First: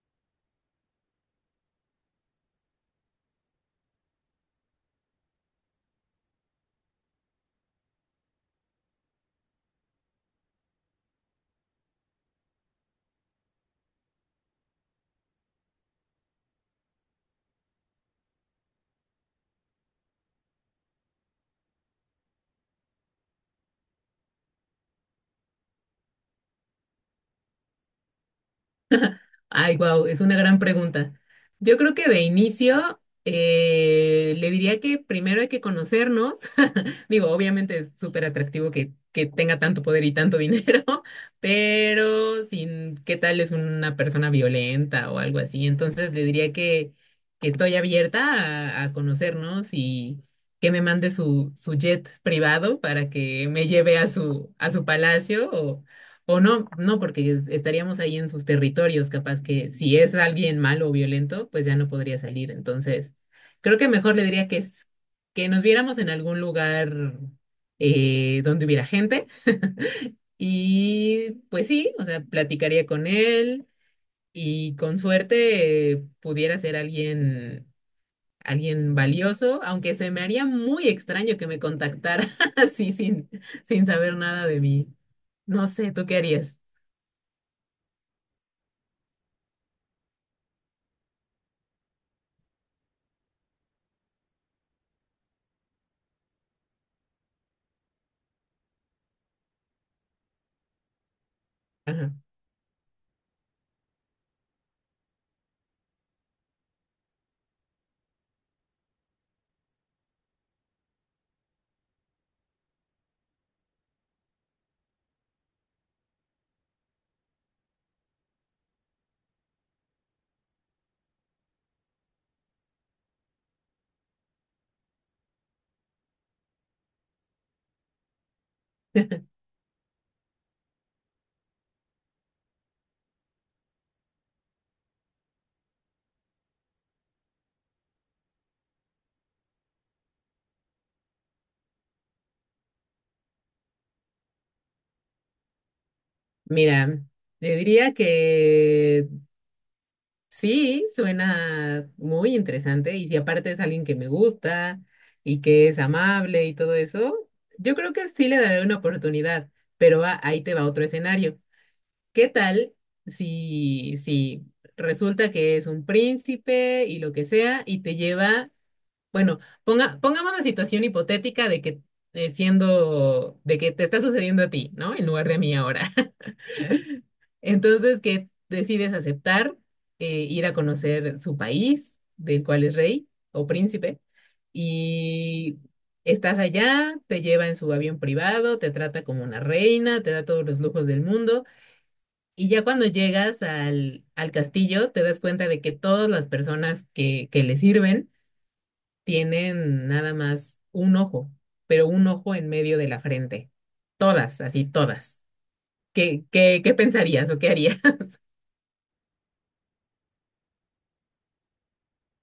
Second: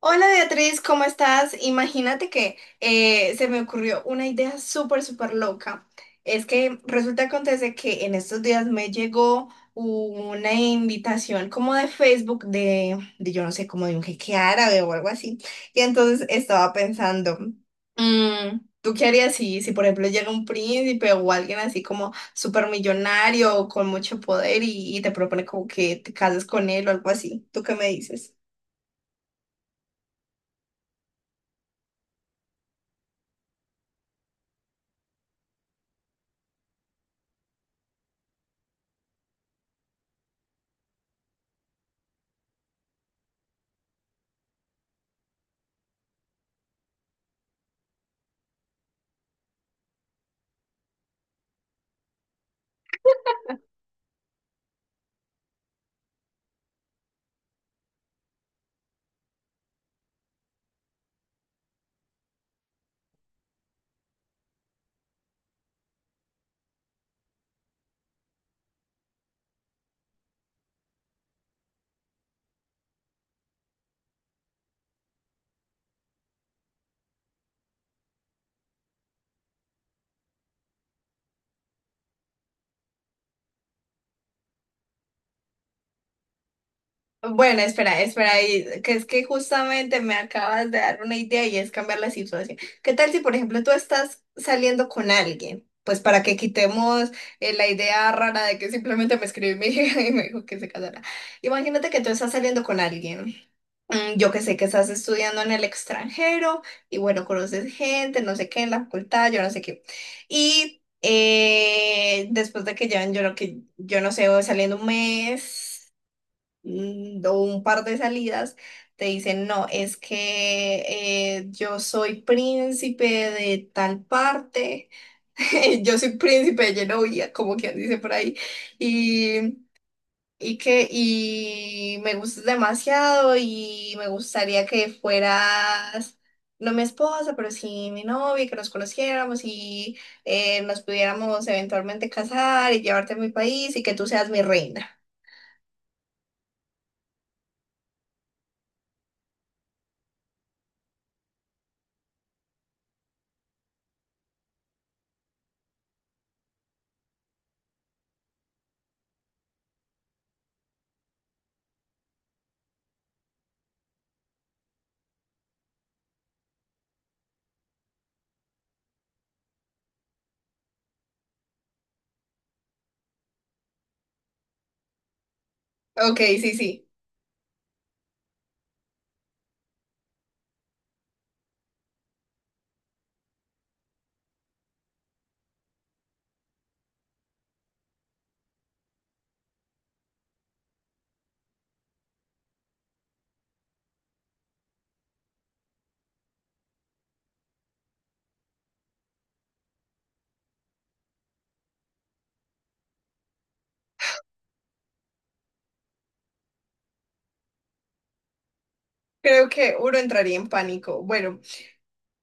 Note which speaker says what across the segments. Speaker 1: Hola Beatriz, ¿cómo estás? Imagínate que se me ocurrió una idea súper, súper loca. Es que resulta acontece que en estos días me llegó una invitación como de Facebook de yo no sé, como de un jeque árabe o algo así. Y entonces estaba pensando, ¿tú qué harías si por ejemplo llega un príncipe o alguien así como súper millonario o con mucho poder y te propone como que te cases con él o algo así? ¿Tú qué me dices?
Speaker 2: Ay, wow, es una gran pregunta. Yo creo que de inicio le diría que primero hay que conocernos. Digo, obviamente es súper atractivo que tenga tanto poder y tanto dinero, pero sin qué tal es una persona violenta o algo así. Entonces que estoy abierta a conocernos y que me mande su jet privado para que me lleve a su palacio o no, no, porque estaríamos ahí en sus territorios, capaz que si es alguien malo o violento, pues ya no podría salir. Entonces, creo que mejor le diría que, es- que nos viéramos en algún lugar donde hubiera gente. Y pues sí, o sea, platicaría con él y con suerte pudiera ser alguien valioso, aunque se me haría muy extraño que me contactara así sin saber nada de mí. No sé, ¿tú qué harías?
Speaker 1: Bueno, espera, espera, ahí, que es que justamente me acabas de dar una idea y es cambiar la situación. ¿Qué tal si, por ejemplo, tú estás saliendo con alguien? Pues para que quitemos la idea rara de que simplemente me escribió mi hija y me dijo que se casara. Imagínate que tú
Speaker 2: Ajá.
Speaker 1: estás saliendo con alguien. Yo que sé que estás estudiando en el extranjero y bueno, conoces gente, no sé qué, en la facultad, yo no sé qué. Y después de que llevan, yo no sé, saliendo un mes o un par de salidas, te dicen, no, es que yo soy príncipe de tal parte, yo soy príncipe de Genovia, como quien dice por ahí, y, y me gustas demasiado y me gustaría que fueras... No mi esposa, pero sí mi novia, que nos conociéramos y nos pudiéramos eventualmente casar y llevarte a mi país y que tú seas mi reina.
Speaker 2: Mira, te diría que sí, suena muy interesante y si aparte es alguien que me gusta y que es amable y todo eso, yo creo que sí le daré una oportunidad, pero ahí te va otro escenario. ¿Qué tal si resulta que es un príncipe y lo que sea y te lleva, bueno, pongamos la situación hipotética de que de que te está sucediendo a ti, ¿no? En lugar de a mí ahora.
Speaker 1: Ok, sí, sí.
Speaker 2: Entonces, que decides aceptar ir a conocer su país, del cual es rey o príncipe, y estás allá, te lleva en su avión privado, te trata como una reina, te da todos los lujos del mundo, y ya cuando llegas al castillo, te das cuenta de que todas las personas que le sirven tienen nada más un ojo, pero un ojo en medio de la frente. Todas, así todas. ¿Qué pensarías o qué harías?
Speaker 1: Creo que uno entraría en pánico. Bueno,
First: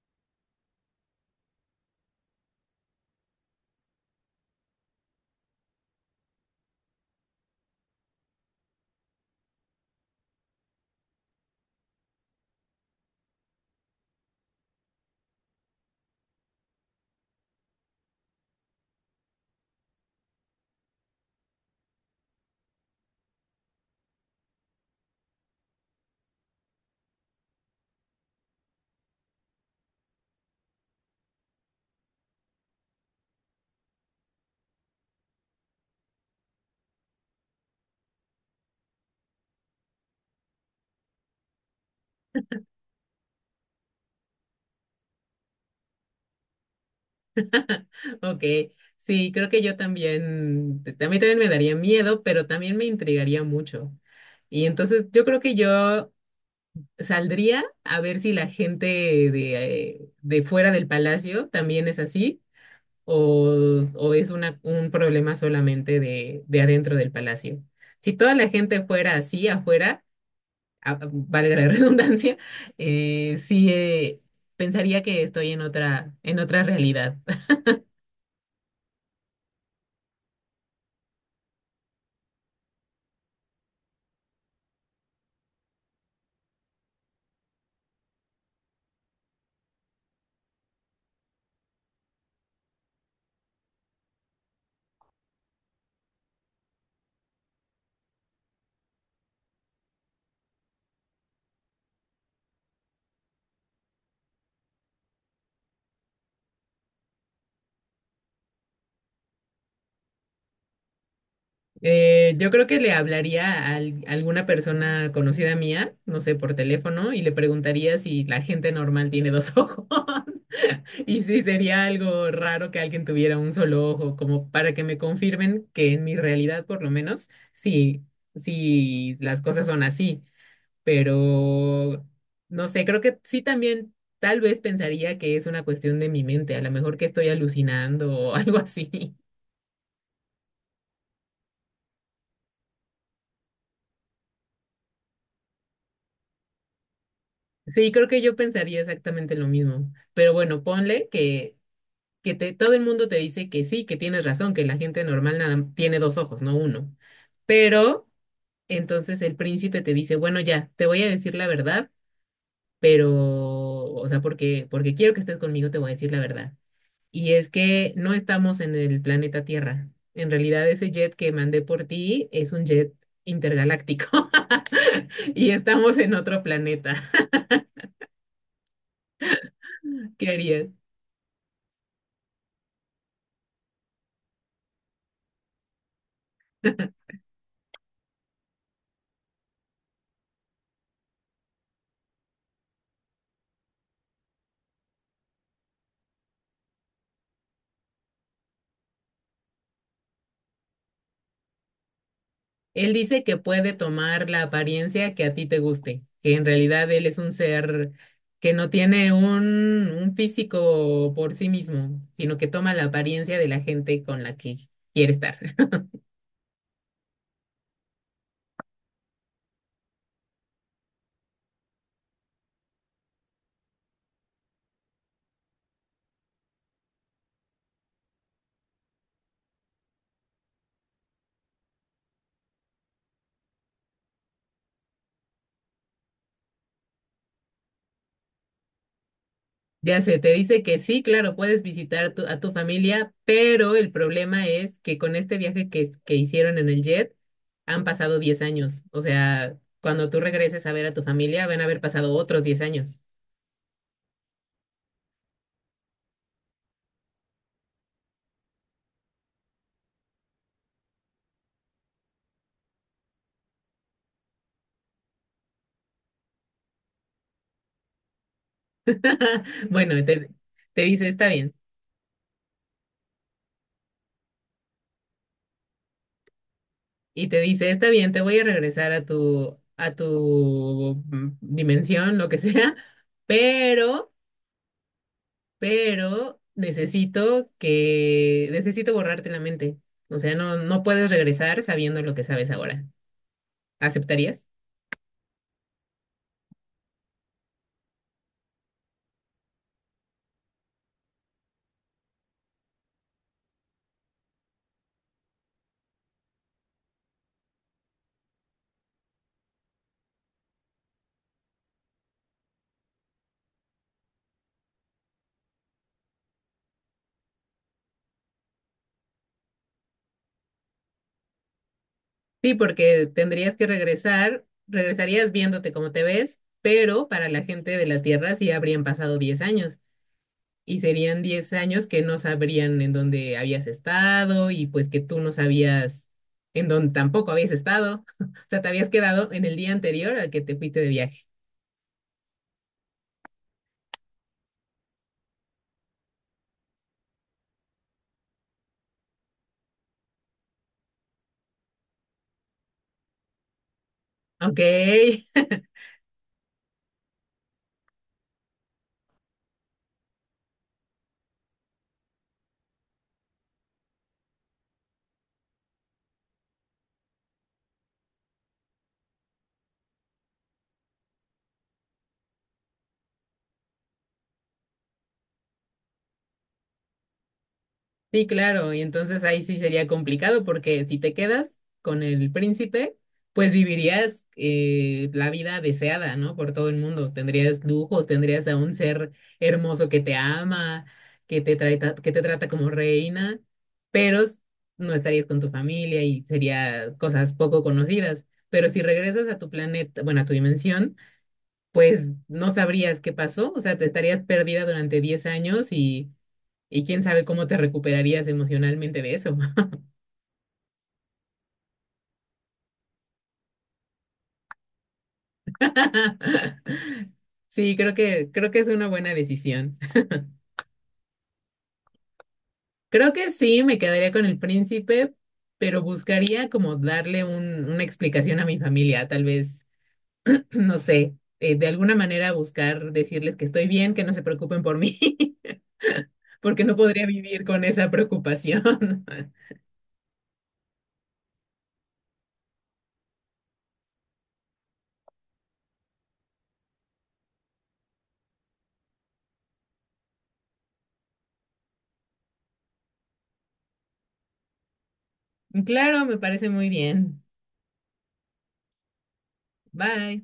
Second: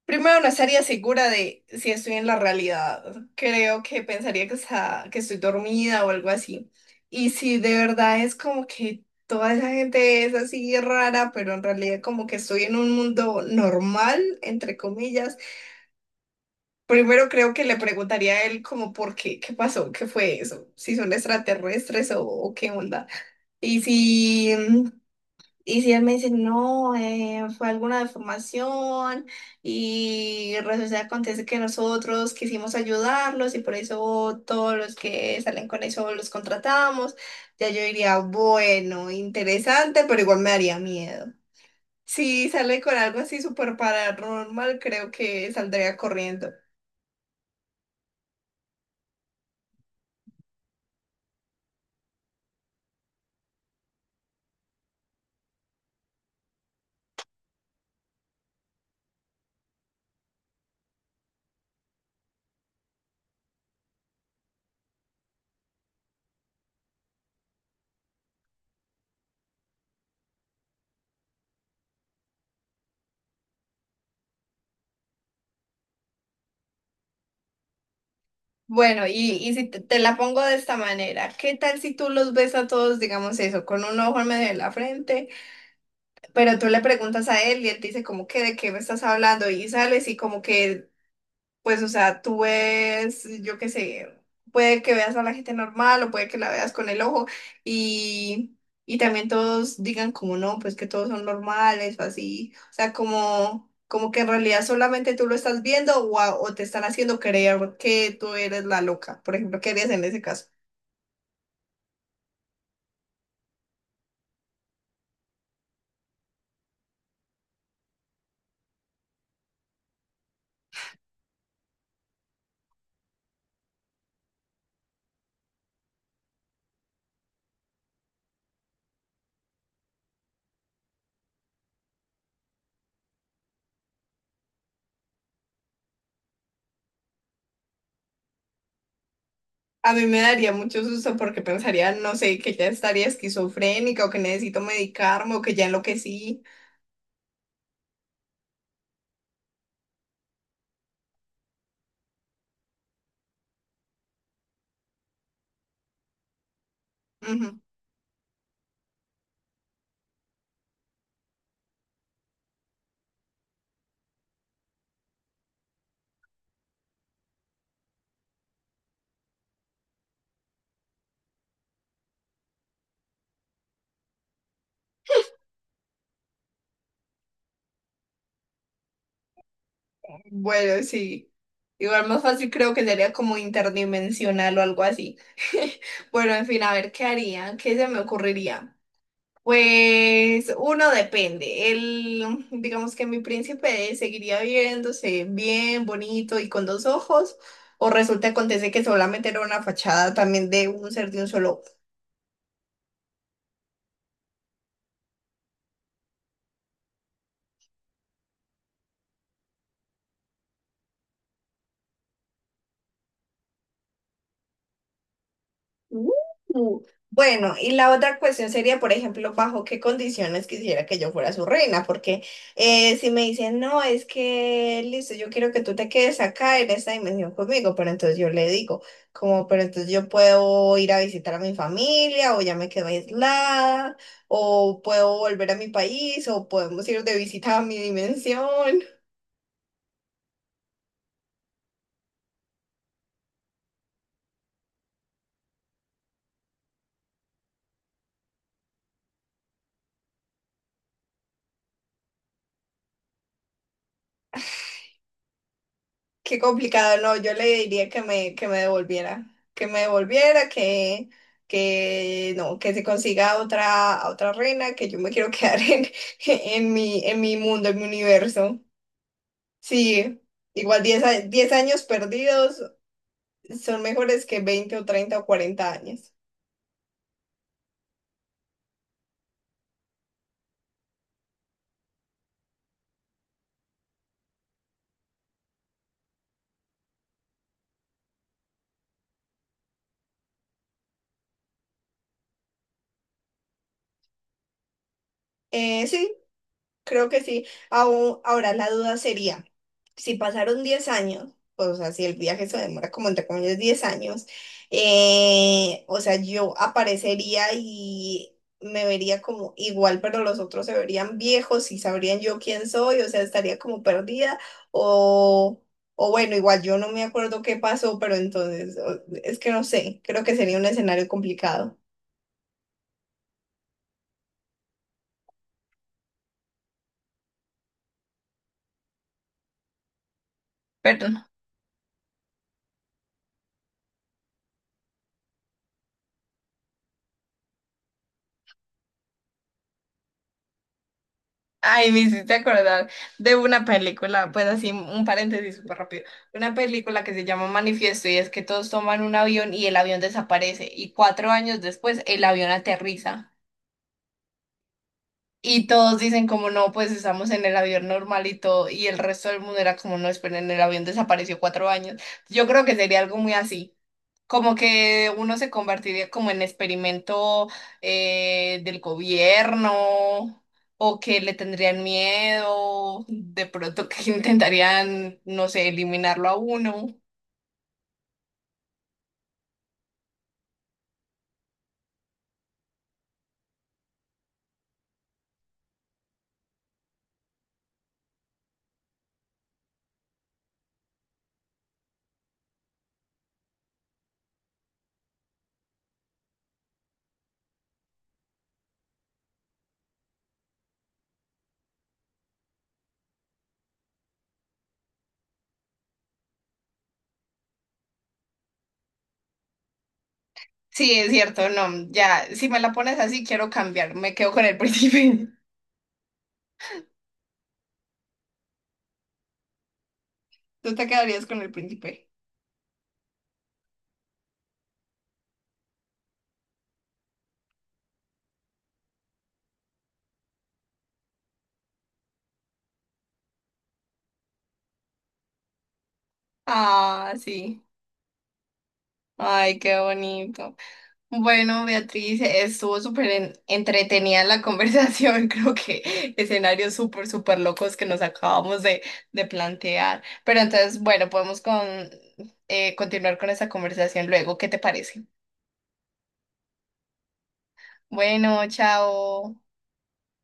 Speaker 1: primero, no estaría segura de si estoy en la realidad. Creo que pensaría que estoy dormida o algo así. Y si de verdad es como que toda esa gente es así rara, pero en realidad como que estoy en un mundo normal, entre comillas, primero creo que le preguntaría a él como por qué, qué pasó, qué fue eso, si son extraterrestres o qué onda. Y si... Y si él me dice, no, fue alguna deformación y resulta que acontece que nosotros quisimos ayudarlos y por eso todos los que salen con eso los contratamos, ya yo diría, bueno, interesante, pero igual me daría miedo. Si sale con algo así súper paranormal, creo que saldría corriendo.
Speaker 2: Ok, sí, creo que yo también, a mí también me daría miedo, pero también me intrigaría mucho. Y entonces yo creo que yo saldría a ver si la gente de fuera del palacio también es así o es un problema solamente de adentro del palacio. Si toda la gente fuera así afuera, a- valga la redundancia, sí, pensaría que estoy en en otra realidad.
Speaker 1: Bueno, y si te, te la pongo de esta manera, ¿qué tal si tú los ves a todos, digamos eso, con un ojo en medio de la frente? Pero tú le preguntas a él y él te dice como que de qué me estás hablando y sales y como que, pues, o sea, tú ves, yo qué sé, puede que veas a la gente normal o puede que la veas con el ojo y, y también todos digan como no, pues que todos son normales o así, o sea, como, como que en realidad solamente tú lo estás viendo o te están haciendo creer que tú eres la loca, por ejemplo, ¿qué harías en ese caso?
Speaker 2: Yo creo que le hablaría a alguna persona conocida mía, no sé, por teléfono, y le preguntaría si la gente normal tiene dos ojos. Y si sería algo raro que alguien tuviera un solo ojo, como para que me confirmen que en mi realidad, por lo menos, sí, sí, las cosas son así. Pero, no sé, creo que sí también, tal vez pensaría que es una cuestión de mi mente, a lo mejor que estoy alucinando o algo así.
Speaker 1: A mí me daría mucho susto porque pensaría, no sé, que ya estaría esquizofrénica o que necesito medicarme o que ya enloquecí.
Speaker 2: Sí, creo que yo pensaría exactamente lo mismo. Pero bueno, ponle que todo el mundo te dice que sí, que tienes razón, que la gente normal nada, tiene dos ojos, no uno.
Speaker 1: Ujú.
Speaker 2: Pero entonces el príncipe te dice, bueno, ya, te voy a decir la verdad, pero, o sea, porque quiero que estés conmigo, te voy a decir la verdad. Y es que no estamos en el planeta Tierra. En realidad, ese jet que mandé por ti es un jet intergaláctico y estamos en otro planeta. ¿Qué harías?
Speaker 1: Bueno, sí. Igual más fácil creo que sería como interdimensional o algo así. Bueno, en fin, a ver, ¿qué haría? ¿Qué se me ocurriría? Pues uno depende. El, digamos que mi príncipe seguiría viéndose bien, bonito y con dos ojos, o resulta acontece que solamente era una fachada también de un ser de un solo.
Speaker 2: Él dice que puede tomar la apariencia que a ti te guste, que en realidad él es un ser que no tiene un físico por sí mismo, sino que toma la apariencia de la gente con la que quiere estar.
Speaker 1: Uh, Bueno, y la otra cuestión sería, por ejemplo, bajo qué condiciones quisiera que yo fuera su reina, porque si me dicen, no, es que, listo, yo quiero que tú te quedes acá en esta dimensión conmigo, pero entonces yo le digo, como, pero entonces yo puedo ir a visitar a mi familia, o ya me quedo aislada, o puedo volver a mi país, o podemos ir de visita a mi dimensión.
Speaker 2: Ya sé, te dice que sí, claro, puedes visitar a tu familia, pero el problema es que con este viaje que hicieron en el jet han pasado 10 años. O sea, cuando tú regreses a ver a tu familia, van a haber pasado otros 10 años.
Speaker 1: Qué complicado, no, yo le diría que me devolviera, que me devolviera, que no, que se consiga otra, otra reina, que yo me quiero quedar en, en mi mundo, en mi universo.
Speaker 2: Bueno,
Speaker 1: Sí, igual
Speaker 2: te dice, está
Speaker 1: 10
Speaker 2: bien.
Speaker 1: años perdidos son mejores que 20 o 30 o 40 años.
Speaker 2: Y te dice, está bien, te voy a regresar a tu dimensión, lo que sea, pero, necesito que necesito borrarte la mente. O sea, no, no puedes regresar sabiendo lo que sabes ahora. ¿Aceptarías?
Speaker 1: Sí, creo que sí. Ahora la duda sería... si pasaron 10 años, pues, o sea, si el viaje se demora como entre comillas 10 años, o sea, yo aparecería y me vería como igual, pero los otros se verían viejos y sabrían yo quién soy, o sea, estaría como perdida o... O bueno, igual yo no me acuerdo qué pasó, pero entonces es que no sé, creo que sería un escenario complicado.
Speaker 2: Sí, porque tendrías que regresarías viéndote como te ves, pero para la gente de la Tierra sí habrían pasado 10 años. Y serían
Speaker 1: Perdón.
Speaker 2: 10 años que no sabrían en dónde habías estado y pues que tú no sabías en dónde tampoco habías estado. O sea, te habías quedado en el día anterior al que te fuiste de viaje.
Speaker 1: Ay, me hiciste acordar de una película, pues así un paréntesis súper rápido, una película que se llama Manifiesto y es que todos toman un avión y el avión desaparece y 4 años después el avión aterriza.
Speaker 2: Ok.
Speaker 1: Y todos dicen como no, pues estamos en el avión normal y todo, y el resto del mundo era como no, esperen, el avión desapareció 4 años. Yo creo que sería algo muy así, como que uno se convertiría como en experimento del gobierno o que le tendrían miedo, de pronto que intentarían, no sé, eliminarlo a uno.
Speaker 2: Sí, claro, y entonces ahí sí sería complicado porque si te quedas con el príncipe, pues vivirías la vida deseada, ¿no? Por todo el mundo. Tendrías lujos, tendrías a un ser hermoso que te ama, que te trata como reina, pero no estarías con tu familia y sería cosas poco conocidas. Pero si regresas a tu planeta, bueno, a tu dimensión, pues no sabrías qué pasó, o sea, te estarías perdida durante 10 años y quién sabe cómo te recuperarías emocionalmente de eso.
Speaker 1: Sí, es cierto, no, ya, si me la pones así, quiero cambiar, me quedo con el príncipe.
Speaker 2: Sí, creo que es una buena decisión.
Speaker 1: ¿Tú te quedarías con el príncipe?
Speaker 2: Creo que sí, me quedaría con el príncipe, pero buscaría como darle una explicación a mi familia, tal vez, no sé, de alguna manera buscar decirles que estoy bien, que no se preocupen por mí, porque no podría
Speaker 1: Ah,
Speaker 2: vivir
Speaker 1: sí.
Speaker 2: con esa preocupación.
Speaker 1: Ay, qué bonito. Bueno, Beatriz, estuvo súper entretenida la conversación. Creo que escenarios súper, súper locos que nos acabamos de plantear. Pero entonces, bueno, podemos continuar con esta conversación luego. ¿Qué te parece?
Speaker 2: Claro, me parece muy bien.
Speaker 1: Bueno, chao.
Speaker 2: Bye.